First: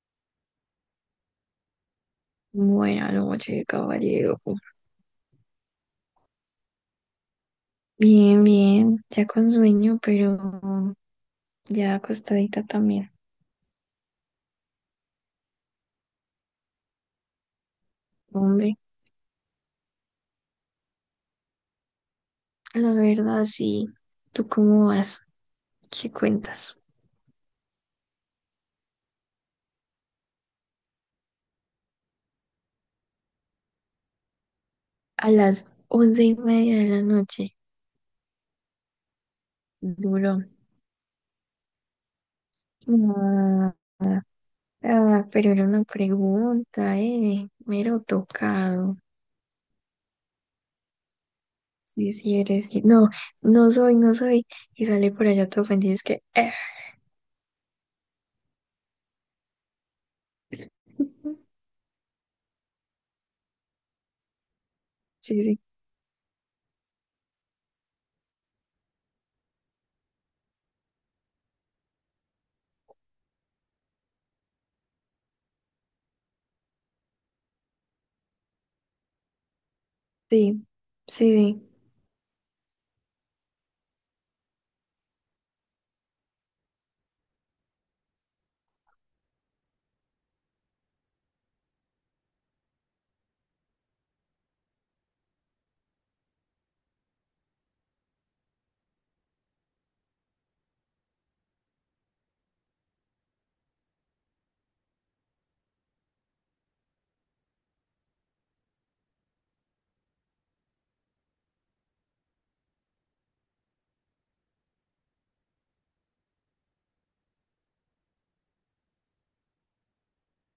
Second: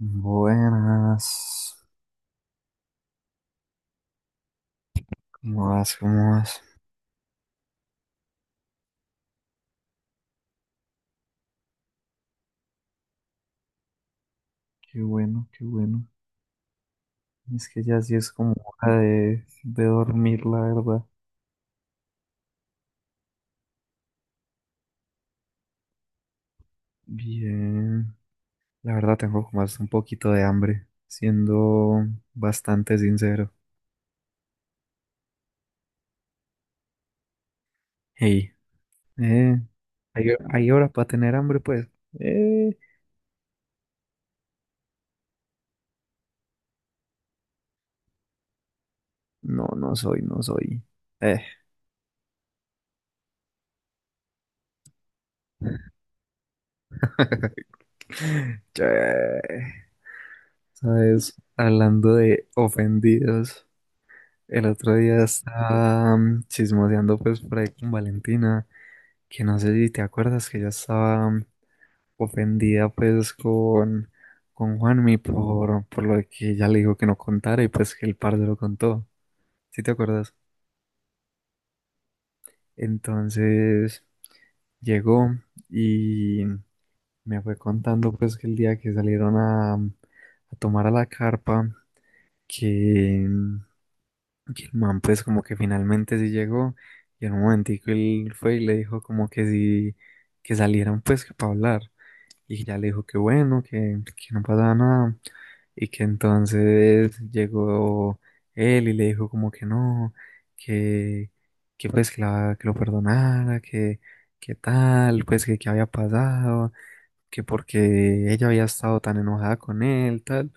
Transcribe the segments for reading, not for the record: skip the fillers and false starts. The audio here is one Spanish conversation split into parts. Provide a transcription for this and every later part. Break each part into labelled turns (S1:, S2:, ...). S1: Buenas.
S2: Buena noche, caballero.
S1: ¿Cómo vas? ¿Cómo vas?
S2: Bien, bien, ya con sueño, pero ya acostadita también.
S1: Qué bueno, qué bueno. Es que ya sí es como
S2: Hombre,
S1: hora de dormir, la verdad.
S2: la verdad, sí. ¿Tú cómo vas? ¿Qué cuentas?
S1: Bien. La verdad tengo como hasta un poquito de hambre, siendo bastante sincero.
S2: A las 11:30 de la noche.
S1: Hey, eh, ¿hay,
S2: Duro.
S1: hay hora para tener hambre, pues? Eh,
S2: Ah, ah, pero era una pregunta, eh. Mero tocado.
S1: no, no soy. Eh.
S2: Sí, sí eres. Sí. No, no soy, no soy. Y sale por allá todo ofendido. Es que, eh.
S1: Che. ¿Sabes? Hablando de ofendidos. El otro día
S2: Sí, sí,
S1: estaba chismoseando pues por ahí con Valentina, que no sé si te acuerdas que ella estaba ofendida pues con Juanmi por lo de que ella le dijo que no contara y pues que el parce lo contó, ¿sí te acuerdas?
S2: sí, sí. Sí.
S1: Entonces llegó y me fue contando pues que el día que salieron a, a tomar a la carpa, que, mm, y el man pues como que finalmente sí llegó y en un momentico él fue y le dijo como que sí, que salieran pues que para hablar. Y ya le dijo que bueno, que no pasaba nada. Y que entonces llegó él y le dijo como que no, que, que pues que, que lo perdonara, que tal, pues que había pasado, que porque ella había estado tan enojada con él, tal.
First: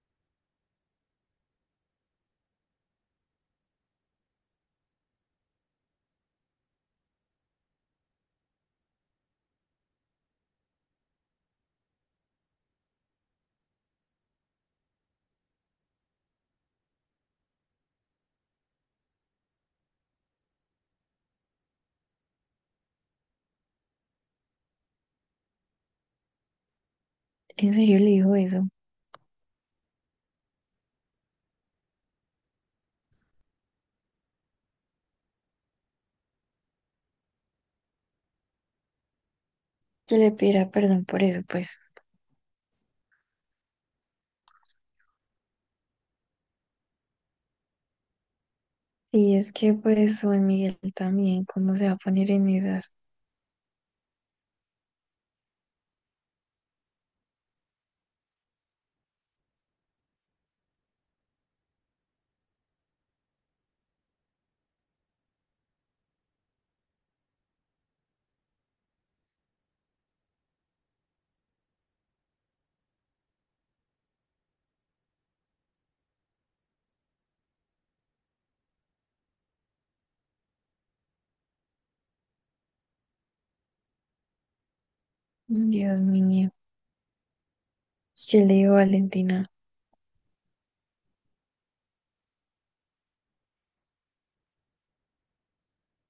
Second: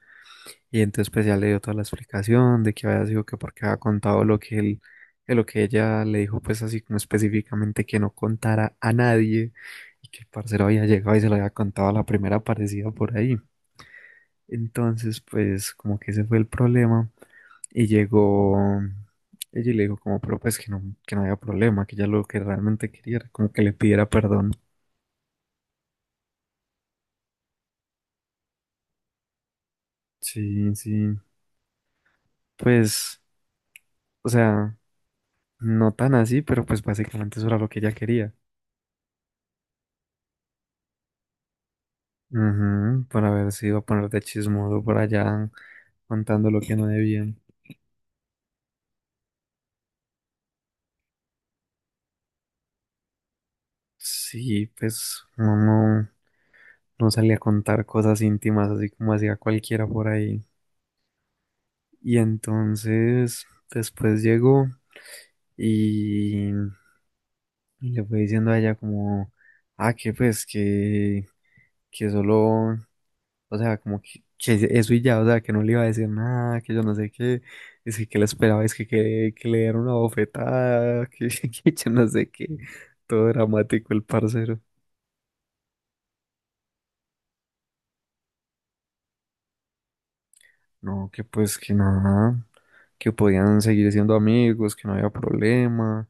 S1: Y entonces pues ya le dio toda la explicación de que había sido que porque había contado lo que él, que lo que ella le dijo pues así como específicamente que no contara a nadie y que el parcero había llegado y se lo había contado a la primera aparecida por ahí. Entonces pues como que ese fue el problema y llegó ella y le dijo como pero pues que no había problema, que ella lo que realmente quería era como que le pidiera perdón.
S2: ¿En serio le dijo eso?
S1: Sí, sí, pues o sea, no tan así, pero pues básicamente eso era lo que ella quería.
S2: Que le pidiera perdón por eso, pues.
S1: Ujú, para ver si iba a ponerte chismoso por allá contando lo que no debía.
S2: Y es que pues Juan Miguel también, ¿cómo se va a poner en esas?
S1: Sí, pues uno no, no salía a contar cosas íntimas así como hacía cualquiera por ahí. Y entonces después llegó y, y le fue diciendo a ella como, ah, que pues que solo. O sea, como que eso y ya, o sea, que no le iba a decir nada, que yo no sé qué, es que le esperaba, es que le dieron una bofetada, que, que yo no sé qué, todo dramático el parcero.
S2: Dios mío, ¿qué le digo Valentina?
S1: No, que pues que nada, que podían seguir siendo amigos, que no había problema,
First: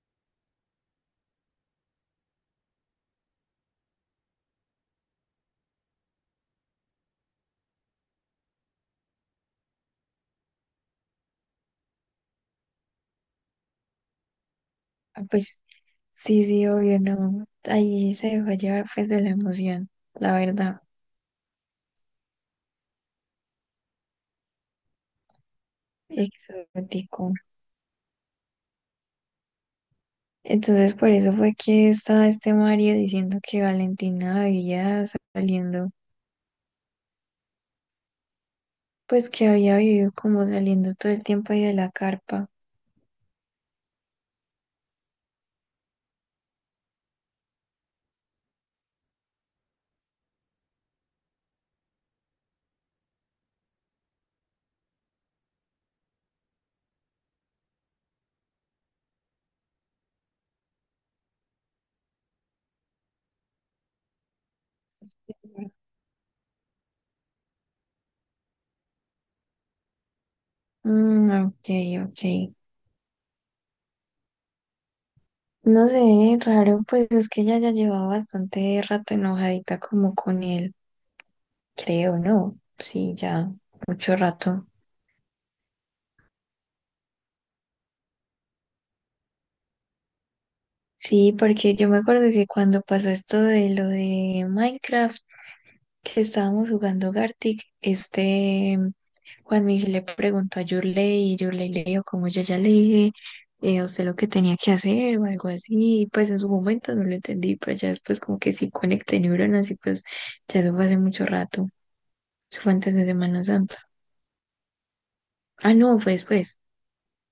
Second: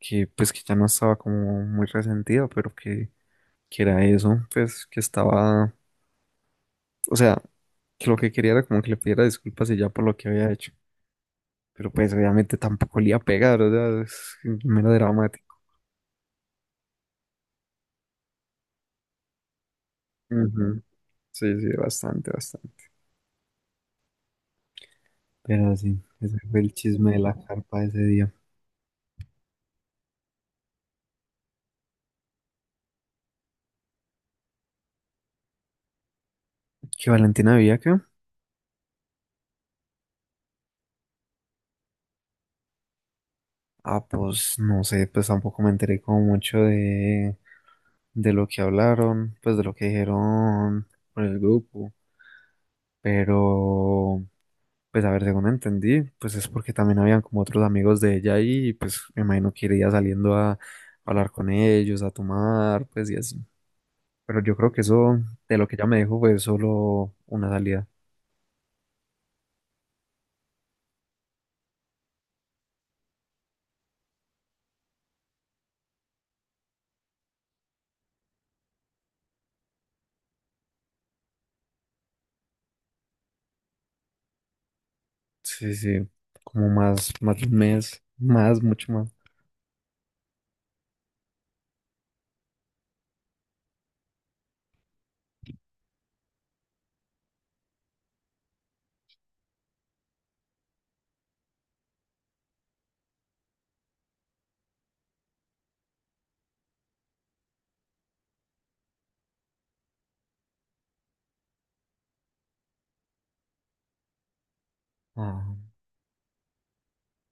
S1: que pues que ya no estaba como muy resentido, pero que era eso, pues que estaba, o sea, que lo que quería era como que le pidiera disculpas y ya por lo que había hecho. Pero pues obviamente tampoco le iba a pegar, o sea, es mero
S2: Ah,
S1: dramático.
S2: pues sí, sí, obvio, no. Ahí se dejó llevar pues de la emoción, la
S1: Ujú.
S2: verdad,
S1: Sí, sí, bastante, bastante. Pero sí, ese fue el chisme de la
S2: exótico.
S1: carpa de ese día.
S2: Entonces por eso fue que estaba este Mario diciendo que Valentina había saliendo,
S1: ¿Qué Valentina vivía acá?
S2: pues que había vivido como saliendo todo el tiempo ahí de la carpa.
S1: Ah, pues no sé, pues tampoco me enteré como mucho de lo que hablaron, pues de lo que dijeron por el grupo. Pero, pues a ver, según entendí, pues es porque también habían como otros amigos de ella ahí, y pues me imagino que iría saliendo a hablar con ellos, a tomar, pues y así. Pero yo creo que eso, de lo que ella me dijo, fue solo una salida.
S2: Mm, ok, ok. No sé, raro, pues es que ella ya llevaba bastante rato enojadita como con él, creo, ¿no? Sí, ya mucho rato.
S1: Sí, sí, como más, más de un mes, más, mucho más.
S2: Sí, porque yo me acuerdo que cuando pasó esto de lo de Minecraft, que estábamos jugando Gartic, este Juan Miguel le preguntó a Yurley y Yurley le dijo como yo ya le dije, a usted lo que tenía que hacer o algo así, y pues en su momento no lo entendí, pero ya después como que sí conecté neuronas y pues ya eso fue hace mucho rato, eso fue antes de Semana Santa.
S1: Ah,
S2: Ah, no, fue después.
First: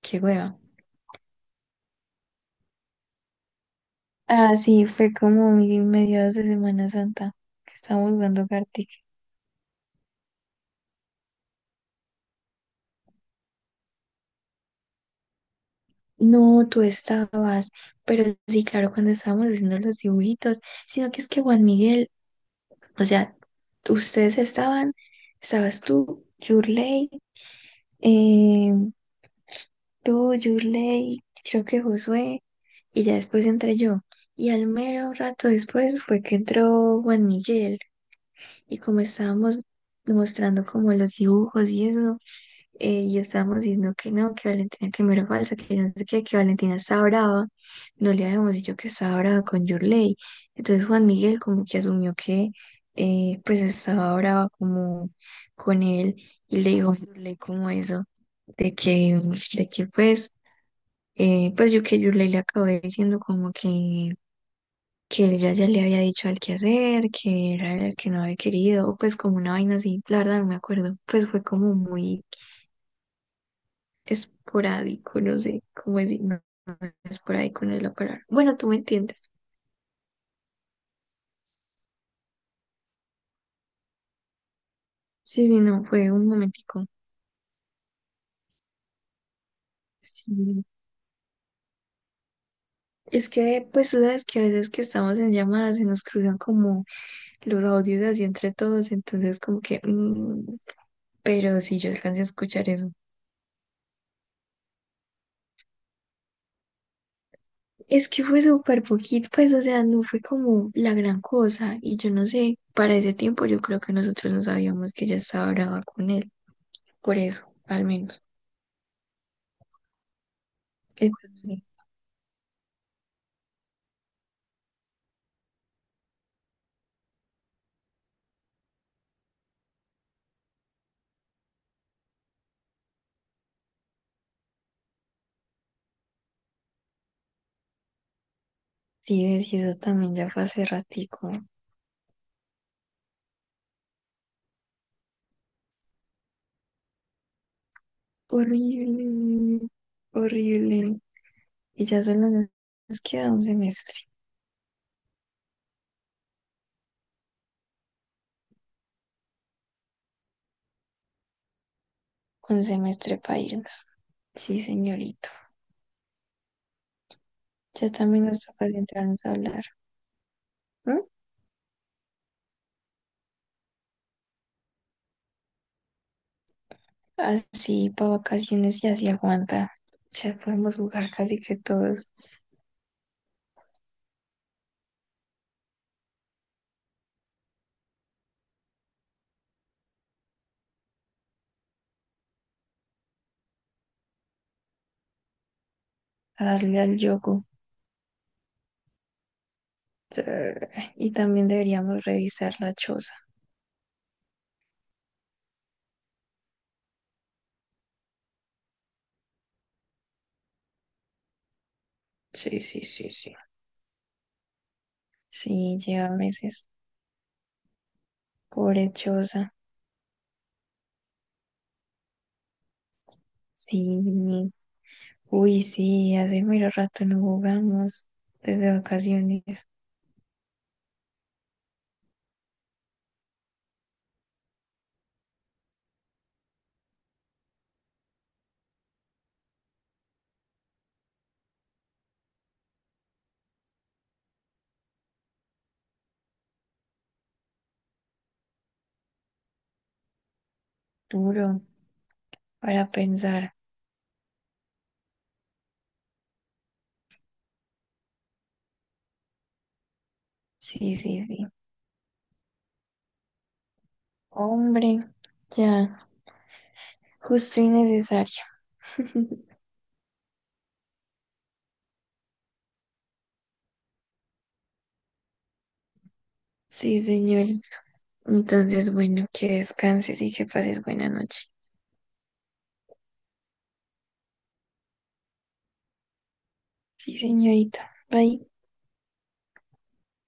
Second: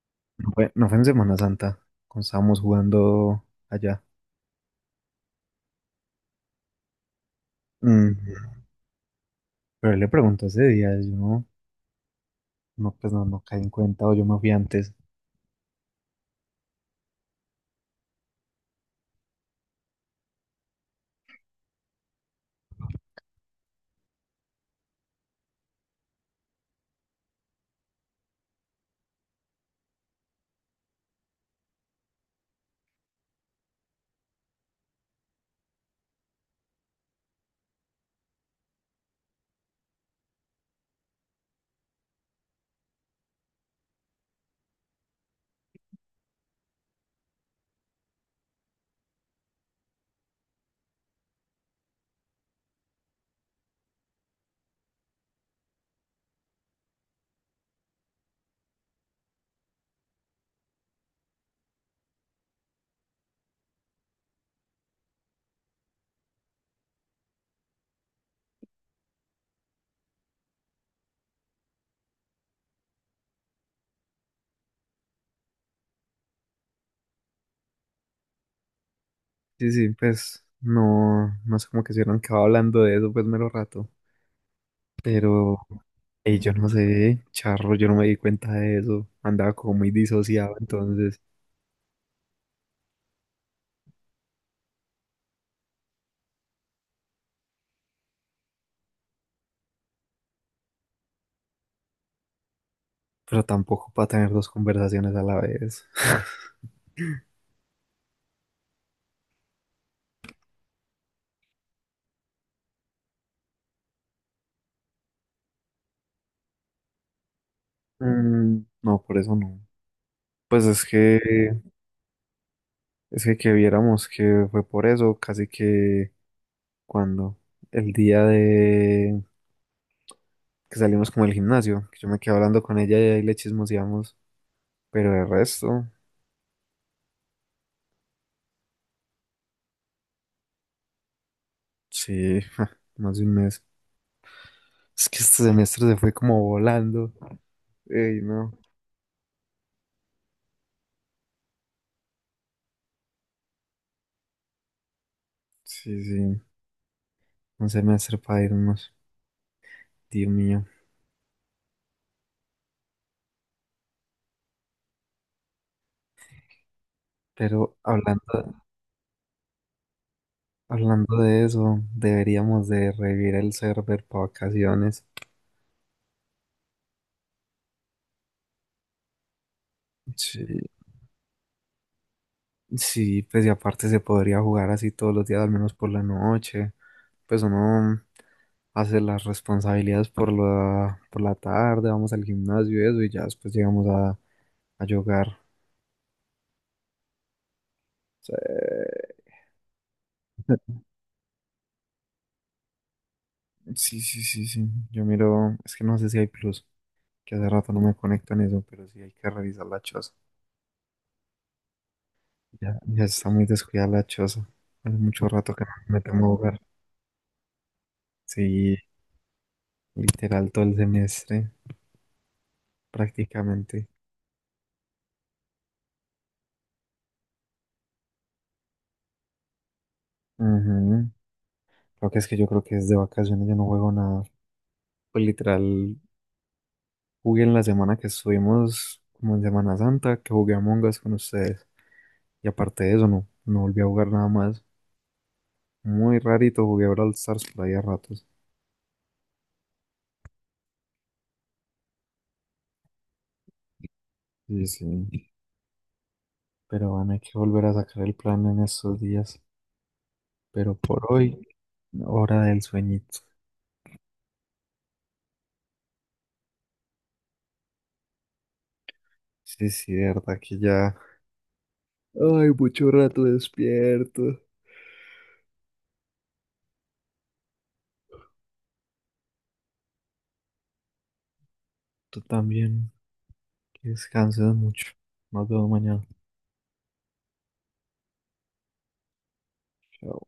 S2: Qué hueva.
S1: no fue en Semana Santa, cuando estábamos jugando allá.
S2: Ah, sí, fue como mi mediados de Semana Santa que
S1: Mm,
S2: estábamos jugando Gartic.
S1: Pero él le preguntó ese día, yo no, no, pues no, no caí en cuenta o yo me fui antes.
S2: No, tú estabas, pero sí, claro, cuando estábamos haciendo los dibujitos, sino que es que Juan Miguel, o sea, ustedes estaban, estabas eh, tú, Yurley, creo que Josué, y ya después entré yo. Y al mero rato después fue que entró Juan Miguel. Y como estábamos mostrando como los dibujos y eso, y estábamos diciendo que no, que Valentina primero falsa, que no sé qué, que Valentina estaba brava, no le habíamos dicho que estaba brava con Yurley. Entonces Juan Miguel como que asumió que pues estaba brava como con él y le dijo a Yurley como eso, de que, de que pues, pues yo que Yurley le acabé diciendo como que que ya le había dicho al que hacer, que era el que no había querido, o pues como una vaina así, la verdad no me acuerdo, pues fue como muy esporádico, no sé cómo decir, no, esporádico no es la palabra. Bueno, tú me entiendes.
S1: Sí, sí, pues no, no sé cómo que se hubieran quedado hablando de eso, pues mero rato.
S2: Sí,
S1: Pero
S2: sí, no, fue un
S1: ey, yo no
S2: momentico.
S1: sé, charro, yo no me di cuenta de eso, andaba como muy disociado
S2: Sí.
S1: entonces,
S2: Es que, pues tú sabes que a veces que estamos en llamadas se nos cruzan como los audios así entre todos, entonces como que, pero sí, yo alcancé a escuchar eso.
S1: pero tampoco para tener dos conversaciones a la vez.
S2: Es que fue súper poquito, pues, o sea, no fue como la gran cosa. Y yo no sé, para ese tiempo yo creo que nosotros no sabíamos que ella estaba brava con él, por eso, al menos.
S1: Mm, no, por eso no. Pues
S2: Entonces,
S1: es que viéramos que fue por eso, casi que cuando el día de que salimos como del gimnasio, que yo me quedé hablando con ella y ahí le chismoseamos, pero el resto,
S2: sí, ves, y eso también ya fue hace ratico.
S1: sí, más de un mes. Es que este semestre se fue como volando. Ey, no,
S2: Horrible, horrible. Y ya solo nos queda
S1: sí, sí, un semestre para irnos, Dios mío.
S2: un semestre para irnos. Sí, señorito.
S1: Pero
S2: Ya también nos
S1: hablando,
S2: toca sentarnos a hablar. ¿M?
S1: hablando de eso, deberíamos de revivir el server para vacaciones.
S2: Así para vacaciones y así aguanta. Ya
S1: Sí.
S2: podemos jugar casi que todos.
S1: Sí, pues y aparte se podría jugar así todos los días, al menos por la noche. Pues uno hace las responsabilidades por por la tarde, vamos al gimnasio y eso, y ya después llegamos a jugar.
S2: A darle al yogur.
S1: Sí,
S2: Sí, y también deberíamos revisar la choza.
S1: sí, sí, sí, sí. Yo miro, es que no sé si hay plus, que hace rato no me conecto en eso, pero sí hay que revisar la choza.
S2: Sí, sí,
S1: Ya
S2: sí,
S1: está
S2: sí.
S1: muy descuidada la choza. Hace mucho rato que no
S2: Sí,
S1: me
S2: lleva
S1: tengo a jugar.
S2: meses.
S1: Sí,
S2: Pobre choza.
S1: literal todo el semestre, prácticamente.
S2: Sí. Uy, sí, hace mero rato no jugamos. Desde vacaciones.
S1: Ujú. Creo que es que yo creo que es de vacaciones, yo no juego nada. Pues literal, jugué en la semana que estuvimos, como en Semana Santa, que jugué a Us con ustedes. Y aparte de eso, no, no volví a jugar nada más. Muy rarito jugué a Brawl Stars por ahí a ratos.
S2: Duro para pensar.
S1: Sí, sí. Pero van, hay que volver a sacar el plan en estos días. Pero
S2: Sí,
S1: por
S2: sí,
S1: hoy,
S2: sí.
S1: hora del sueñito.
S2: Hombre, ya. Justo y necesario.
S1: Sí, sí, de verdad que ya. Ay, mucho rato despierto.
S2: Sí, señorito. Entonces, bueno, que descanses y que pases buena noche.
S1: Tú también, que descanses mucho. Nos vemos mañana.
S2: Sí, señorita. Bye.
S1: Chao.